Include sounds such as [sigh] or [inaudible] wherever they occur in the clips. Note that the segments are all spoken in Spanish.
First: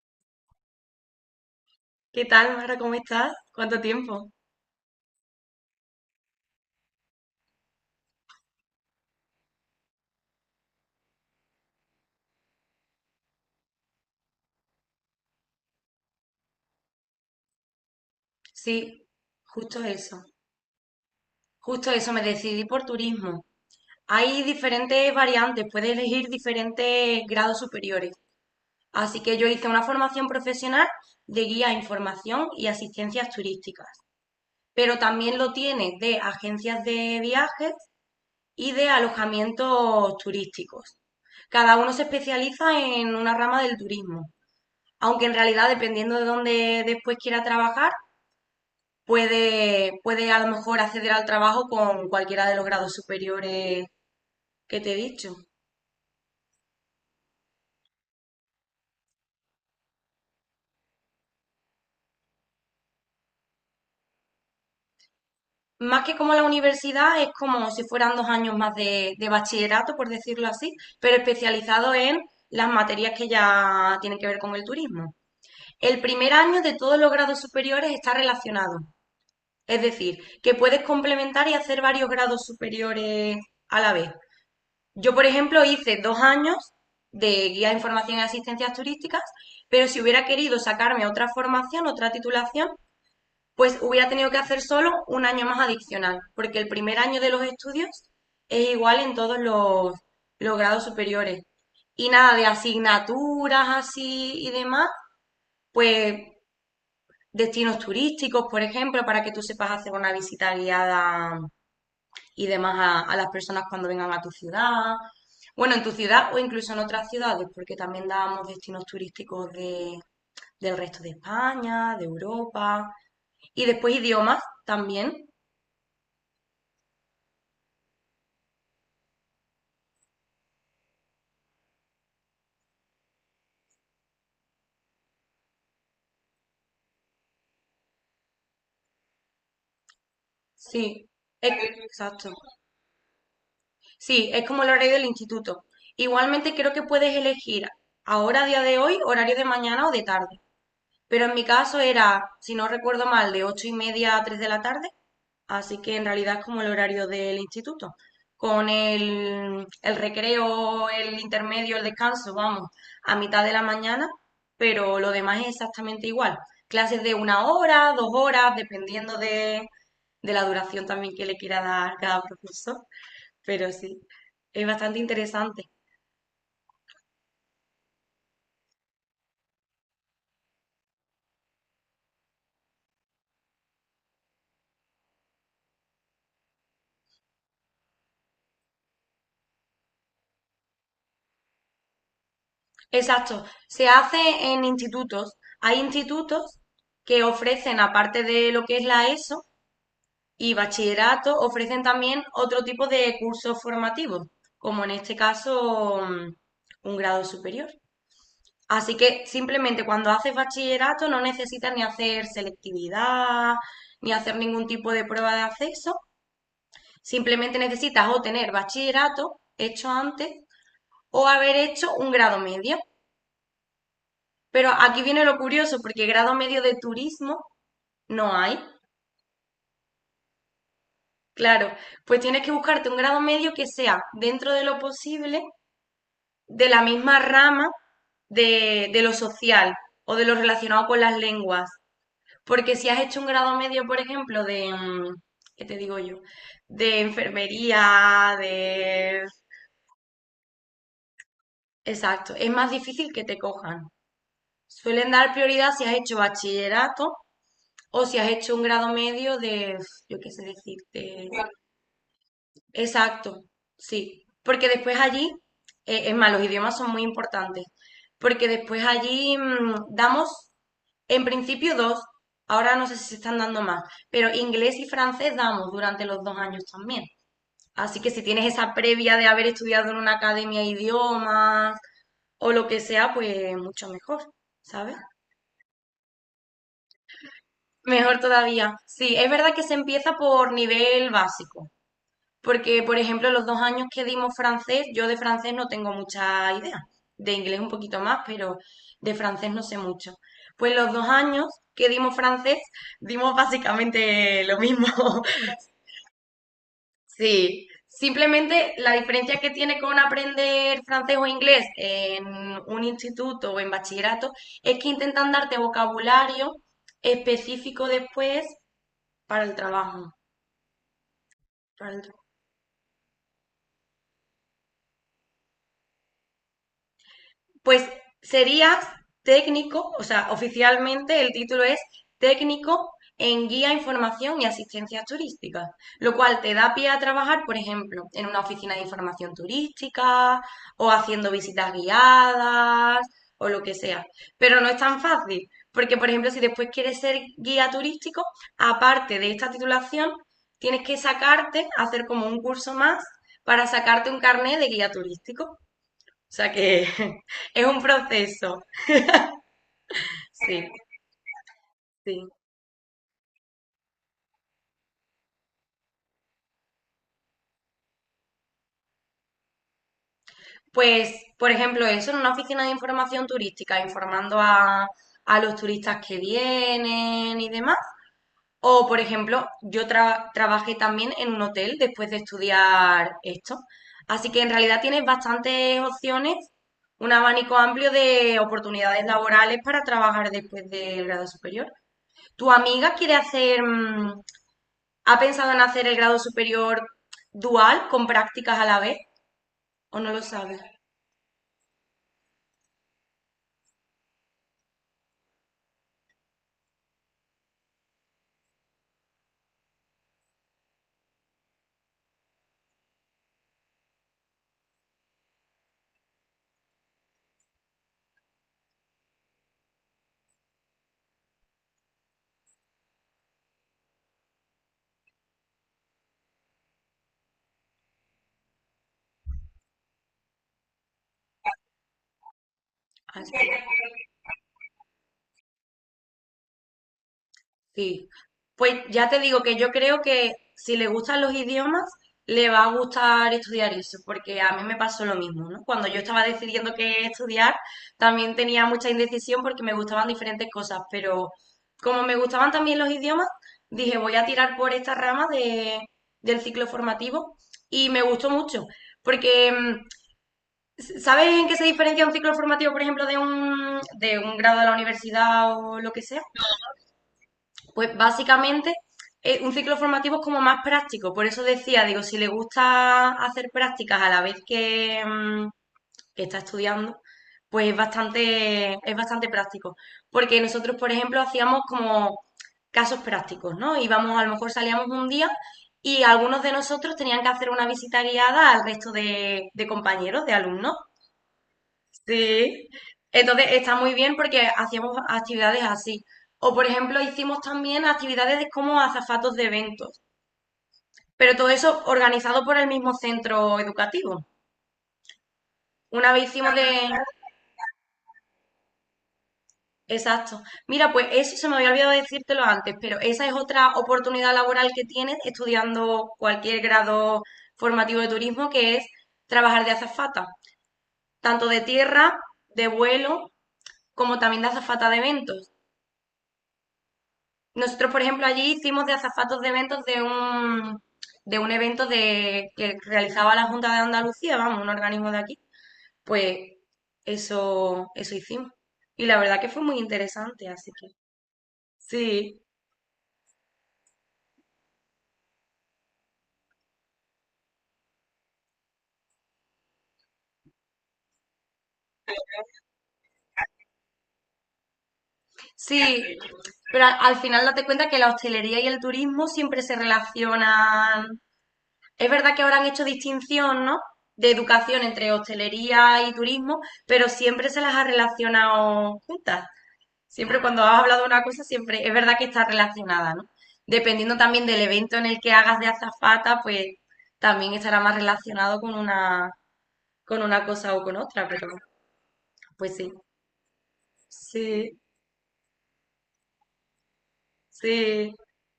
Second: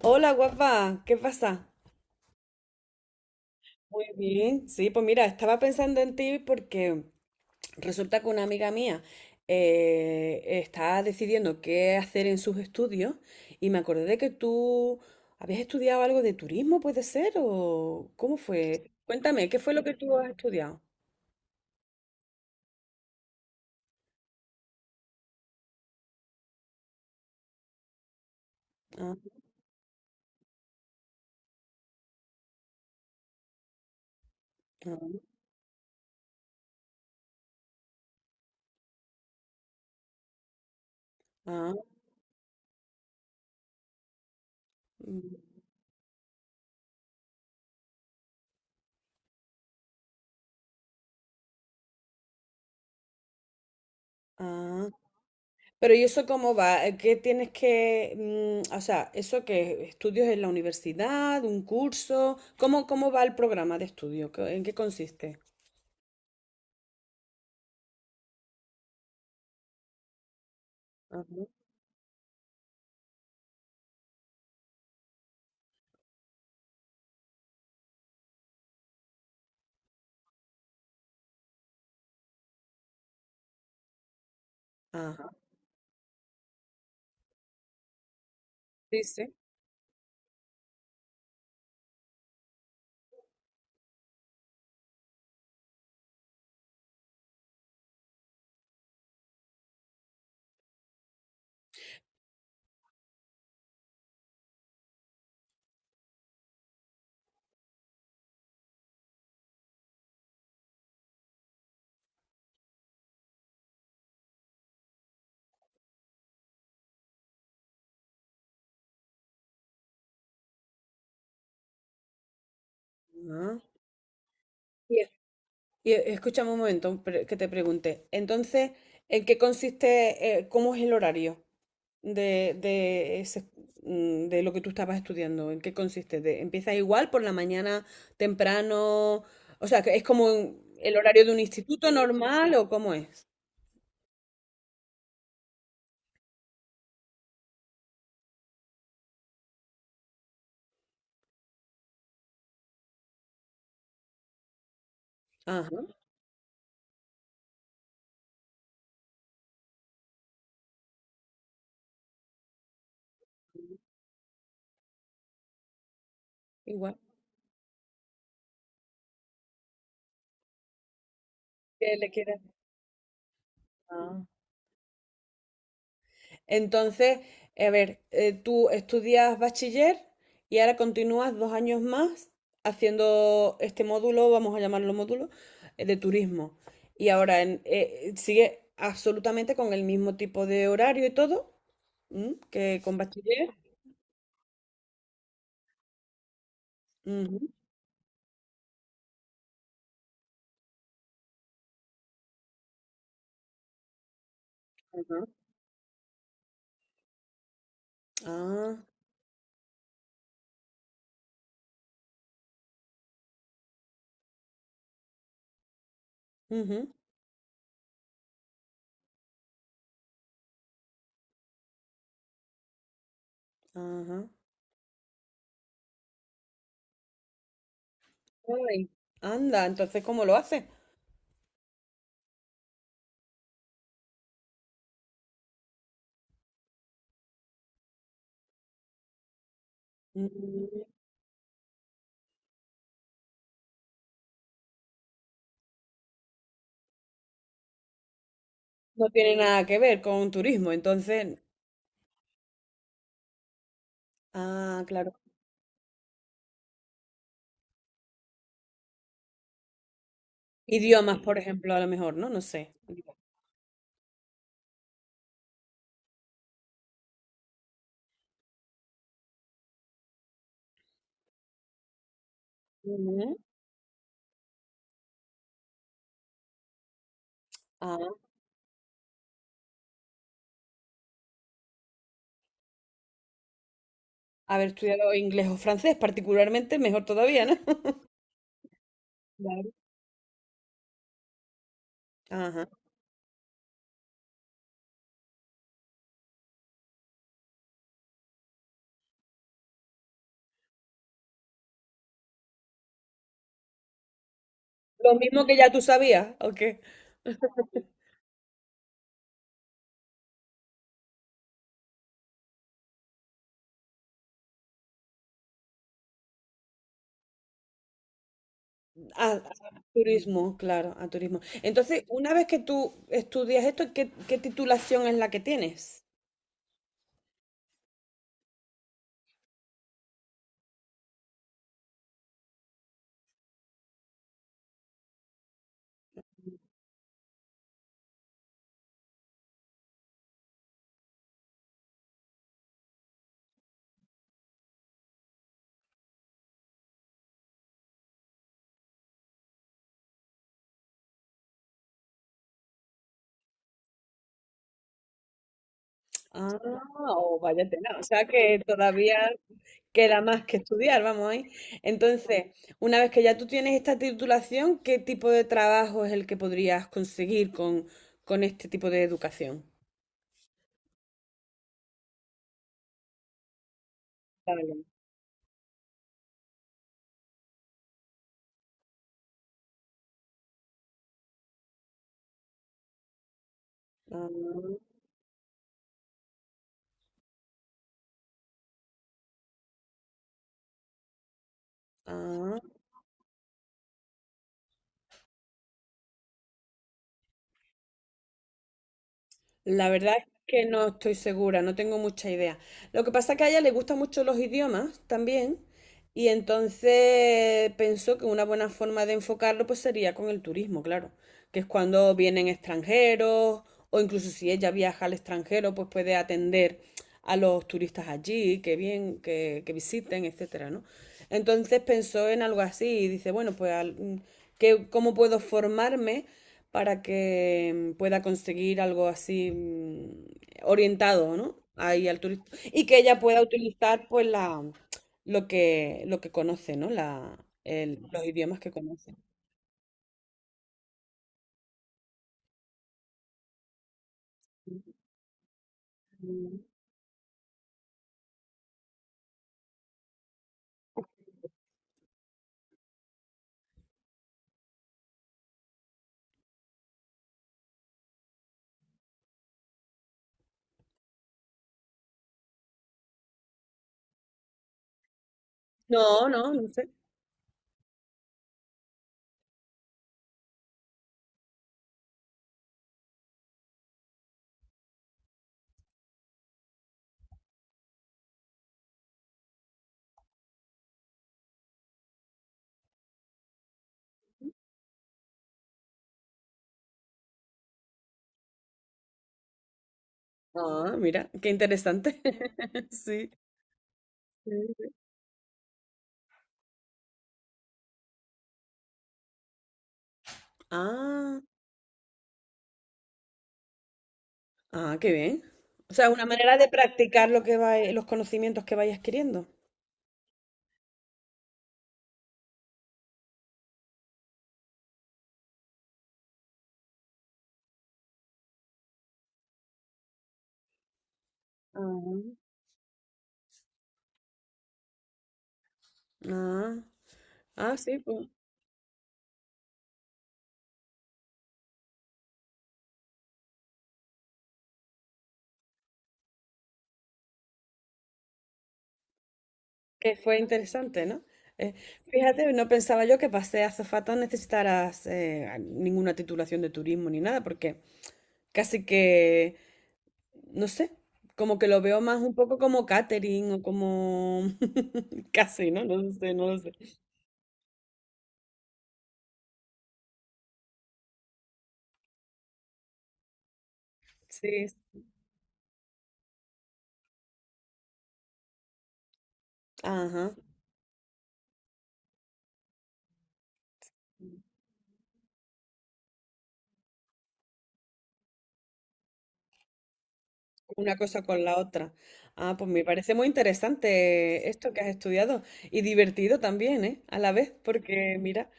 Hola, guapa, ¿qué pasa? ¿Qué tal, Mara? ¿Cómo estás? ¿Cuánto Muy tiempo? bien. Sí, pues mira, estaba pensando en ti porque resulta que una amiga mía está decidiendo qué hacer en sus estudios y me acordé de que tú habías estudiado algo de turismo, ¿puede ser? ¿O cómo fue? Sí, Cuéntame, ¿qué fue justo lo que tú eso. has estudiado? Justo eso, me decidí por turismo. Hay diferentes variantes, puedes elegir diferentes grados superiores. Ah, Así que yo hice una formación profesional de guía, información y asistencias turísticas. Pero ah, también lo tienes de agencias de viajes y de alojamientos turísticos. ah, Cada uno se especializa en una rama del turismo. Aunque en mm, realidad, dependiendo de dónde después quiera trabajar, puede a lo mejor acceder al trabajo con cualquiera de los grados superiores que ah. te he dicho. Pero ¿y eso cómo va? ¿Qué tienes que, o sea, eso que estudios en la universidad, un curso? ¿¿Cómo va el programa de estudio? ¿En qué consiste? Más que como la universidad, es como si fueran 2 años más de bachillerato, por decirlo así, pero Ajá. especializado en las materias que ya tienen que ver con el turismo. El primer año de todos los grados superiores está relacionado, es decir, que puedes complementar y hacer varios grados superiores a la vez. Yo, por Ah, ejemplo, hice 2 años de guía de información y asistencias sí, turísticas, sí. pero si hubiera querido sacarme otra formación, otra titulación, pues hubiera tenido que hacer solo un año más adicional, porque el primer año de los estudios es igual en todos los grados superiores. Y nada de asignaturas así y demás, pues destinos turísticos, por ejemplo, para que tú sepas hacer una visita guiada y demás a las personas cuando vengan a tu ciudad. Bueno, en tu ciudad o incluso en otras ciudades, porque también dábamos destinos turísticos del resto de España, de Europa. Ah. Y después idiomas Y, es- también. Escúchame un momento que te pregunte. Entonces, ¿en qué consiste, cómo es el horario de, de, ese- de lo que tú estabas estudiando? ¿En qué consiste? ¿Empiezas igual por la mañana temprano? O sea, que ¿es como el Sí, horario de un es- instituto exacto. normal o cómo es? Sí, es como el horario del instituto. Igualmente creo que puedes elegir ahora, a día de hoy, horario de mañana o de tarde. Pero en mi caso era, si no recuerdo mal, de 8:30 a 3 de la tarde, así Ajá, que en realidad es como el horario del instituto. Con el recreo, el intermedio, el descanso, vamos, a mitad de la mañana, pero lo demás es exactamente igual. igual. Clases de una hora, 2 horas, dependiendo de la duración también que le quiera dar ¿Qué le cada quieras? profesor, pero sí, Ah. es bastante interesante. Entonces, a ver, tú estudias bachiller y ahora continúas dos años más haciendo este módulo, vamos a llamarlo módulo, de turismo. Y ahora sigue absolutamente con el mismo tipo de horario y todo. ¿Mm? ¿Que con Exacto, bachiller? se hace en institutos. Hay institutos que Ujú, ofrecen, aparte de lo que es la ESO y bachillerato, ofrecen también otro tipo de cursos formativos, como en este ajá, caso, un grado superior. ah, Así que simplemente cuando haces bachillerato no necesitas ni hacer selectividad, ni hacer ningún tipo de prueba de acceso. ujú, Simplemente necesitas o tener bachillerato hecho antes o haber hecho un grado medio. ajá. Pero aquí viene lo curioso, porque grado medio de turismo no hay. Ay, anda, entonces, ¿cómo lo hace? Claro, pues tienes que buscarte un grado medio que sea, dentro de lo posible, de la misma rama de lo social o de lo Mm, relacionado con las lenguas. Porque si has hecho un grado medio, por ejemplo, de, ¿qué te digo yo? De enfermería, no de... tiene nada que ver con turismo, entonces, Exacto, es más difícil que te cojan. ah, Suelen claro. dar prioridad si has hecho bachillerato o si has hecho un grado medio de, yo qué sé Idiomas, decirte. por ejemplo, a lo mejor, ¿no? No sé. Exacto, sí, porque después allí, es más, los idiomas son muy importantes, porque después allí damos, en principio dos, ahora no sé si se Ujú, están dando más, pero inglés y francés damos durante los 2 años también. Así que ah, si tienes esa previa de haber estudiado en una academia de idiomas o lo que sea, pues mucho mejor, haber ¿sabes? estudiado inglés o francés, particularmente, mejor todavía, ¿no? [laughs] Mejor todavía. Sí, es verdad que Claro. se empieza por nivel básico. Ajá. Porque, por ejemplo, los 2 años que dimos francés, yo de francés no tengo mucha idea. De inglés un poquito más, pero de francés no sé mucho. Pues los 2 años que dimos francés, dimos básicamente lo mismo. Lo mismo que [laughs] ya tú sabías, ¿ok? Sí, simplemente la diferencia que tiene con aprender francés o inglés en un instituto o en bachillerato es que intentan darte vocabulario específico después para el A trabajo. turismo, claro, a turismo. Para Entonces, el una vez que tú estudias esto, ¿¿qué titulación es la que tienes? Pues serías técnico, o sea, oficialmente el título es técnico en guía, información y asistencia turística, lo cual te da pie a trabajar, por ejemplo, en una oficina de información turística o haciendo visitas guiadas o lo que sea. Pero no es tan fácil, porque, por ejemplo, si después quieres ser guía turístico, aparte de esta titulación, tienes que sacarte, hacer como un curso más para sacarte un carnet de guía turístico Ah, sea que [laughs] o es vaya un tela, o sea que proceso, todavía queda más que sí, estudiar, vamos ahí. sí. Entonces, una vez que ya tú tienes esta titulación, ¿qué tipo de trabajo es el que podrías conseguir con este tipo de educación? Pues, por ejemplo, eso en una oficina de información turística, informando Vale. A los turistas que vienen y demás. O, por ejemplo, trabajé también en un hotel después de estudiar esto. Ah, Así que en realidad tienes bastantes opciones, un abanico amplio de oportunidades laborales para trabajar después del grado superior. ¿Tu ah. amiga quiere hacer mm, ¿Ha pensado en hacer el grado superior dual con prácticas a la vez? La ¿O no verdad lo es sabes? que no estoy segura, no tengo mucha idea. Lo que pasa es que a ella le gustan mucho los idiomas también y entonces pensó que una buena forma de enfocarlo pues sería con el turismo, claro, que es cuando vienen extranjeros o incluso si ella viaja al extranjero pues puede atender a los turistas allí, que bien, que visiten, etcétera, ¿no? Entonces pensó en algo así y dice, bueno, pues ¿cómo puedo formarme para que pueda conseguir algo así, orientado, ¿no? Ahí al turista. Y que ella Ah, sí. pueda utilizar pues la lo que conoce, ¿no? Sí. Los idiomas que Pues ya conoce. te digo que yo creo que si le gustan los idiomas, le va a gustar estudiar eso, porque a mí me pasó lo mismo, ¿no? Cuando yo estaba decidiendo qué estudiar, también tenía mucha indecisión porque me gustaban diferentes cosas, pero como me gustaban también los idiomas, dije, voy a tirar por esta rama de, del ciclo formativo y me gustó mucho, porque mm, ¿Sabes en qué se diferencia un ciclo formativo, por ejemplo, de un grado de la universidad o lo que sea? No, no, no sé. Pues básicamente un ciclo formativo es como más práctico. Por eso decía, digo, si le gusta hacer prácticas a la vez que está estudiando, pues es bastante práctico. Porque nosotros, por ejemplo, hacíamos como casos prácticos, ¿no? Íbamos, a lo mejor salíamos un día y algunos de nosotros tenían que hacer una visita guiada al resto de compañeros, de alumnos. Ah, mira, qué interesante. Sí, [laughs] Sí. entonces está muy bien porque Sí, sí. hacíamos actividades así. O por ejemplo, hicimos también actividades de como azafatos de eventos, pero Ah, todo eso organizado por el mismo centro educativo. ah, qué bien. O sea, Una una vez hicimos manera de... de practicar lo que va, los conocimientos que vayas adquiriendo. Exacto. Mira, pues eso se me había olvidado decírtelo antes, pero esa es otra oportunidad laboral que tienes estudiando cualquier grado formativo de turismo, que es trabajar de azafata, tanto de tierra, Ah, de vuelo, como también de azafata de eventos. ah, ah, Nosotros, sí, por ejemplo, pues, allí hicimos de azafatos de eventos de un evento de, que realizaba la Junta de Andalucía, vamos, un organismo de aquí. Pues eso hicimos. Y la verdad que fue muy que fue interesante, así que interesante, ¿no? Eh, sí, fíjate, no pensaba yo que para ser azafata necesitaras ninguna titulación de turismo ni nada, porque casi que no sé, como que lo veo más un poco como catering o como [laughs] casi, ¿no? No lo sí. sé, no lo sé. Pero al final date cuenta que la hostelería y el turismo siempre se relacionan. Es verdad que ahora han hecho distinción, ¿no? De Sí, educación entre hostelería y turismo, pero siempre se las ha relacionado juntas. ajá. Siempre cuando has hablado de una cosa, siempre es verdad que está relacionada, ¿no? Dependiendo también del evento en el que hagas de azafata, pues también estará más relacionado con una cosa o Una con cosa otra, con pero la otra. Ah, pues pues me sí, parece muy interesante esto sí, que has estudiado y divertido también, ¿eh? A la vez, sí, porque mira,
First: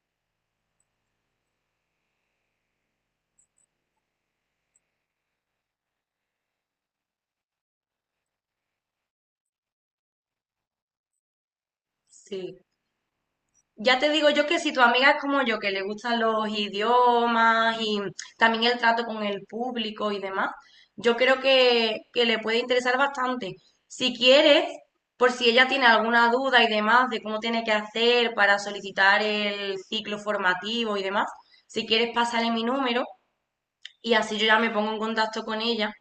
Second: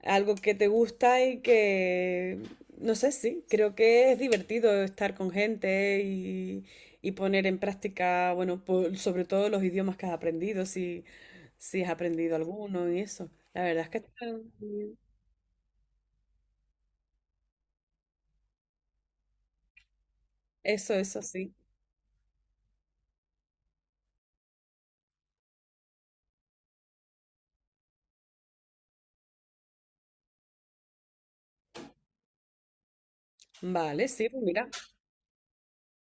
algo que te gusta y que, no sé, sí, creo que es divertido estar con gente y poner en práctica, bueno, sobre todo los idiomas que has aprendido, si, si has aprendido sí. alguno y eso. La verdad es que Ya te digo yo que si tu amiga es como yo, que le gustan los idiomas y también el trato con el público y demás, eso, yo eso creo sí. que le puede interesar bastante. Si quieres, por si ella tiene alguna duda y demás de cómo tiene que hacer para solicitar el ciclo formativo y demás, si quieres pasarle mi número Vale, y sí, así pues yo ya mira, me pongo en contacto con ella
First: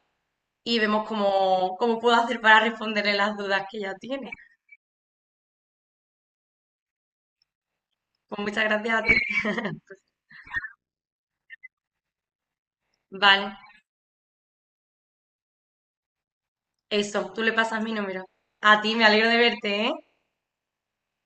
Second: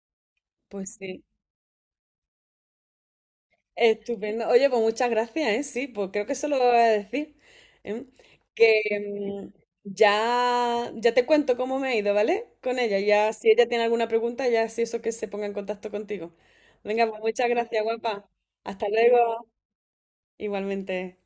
y pues vemos sí. cómo puedo hacer para responderle las dudas que ella tiene. Estupendo. Oye, pues muchas gracias, ¿eh? Sí, pues creo que eso lo voy a decir. ¿Eh? Pues muchas gracias a ti. Que ya, ya te cuento cómo me ha ido, ¿vale? Con ella. Ya, si Vale. ella tiene alguna pregunta, ya si eso que se ponga en contacto contigo. Venga, pues Eso, tú muchas le pasas gracias, mi número. guapa. A Hasta ti, me alegro de luego. verte, ¿eh? Igualmente.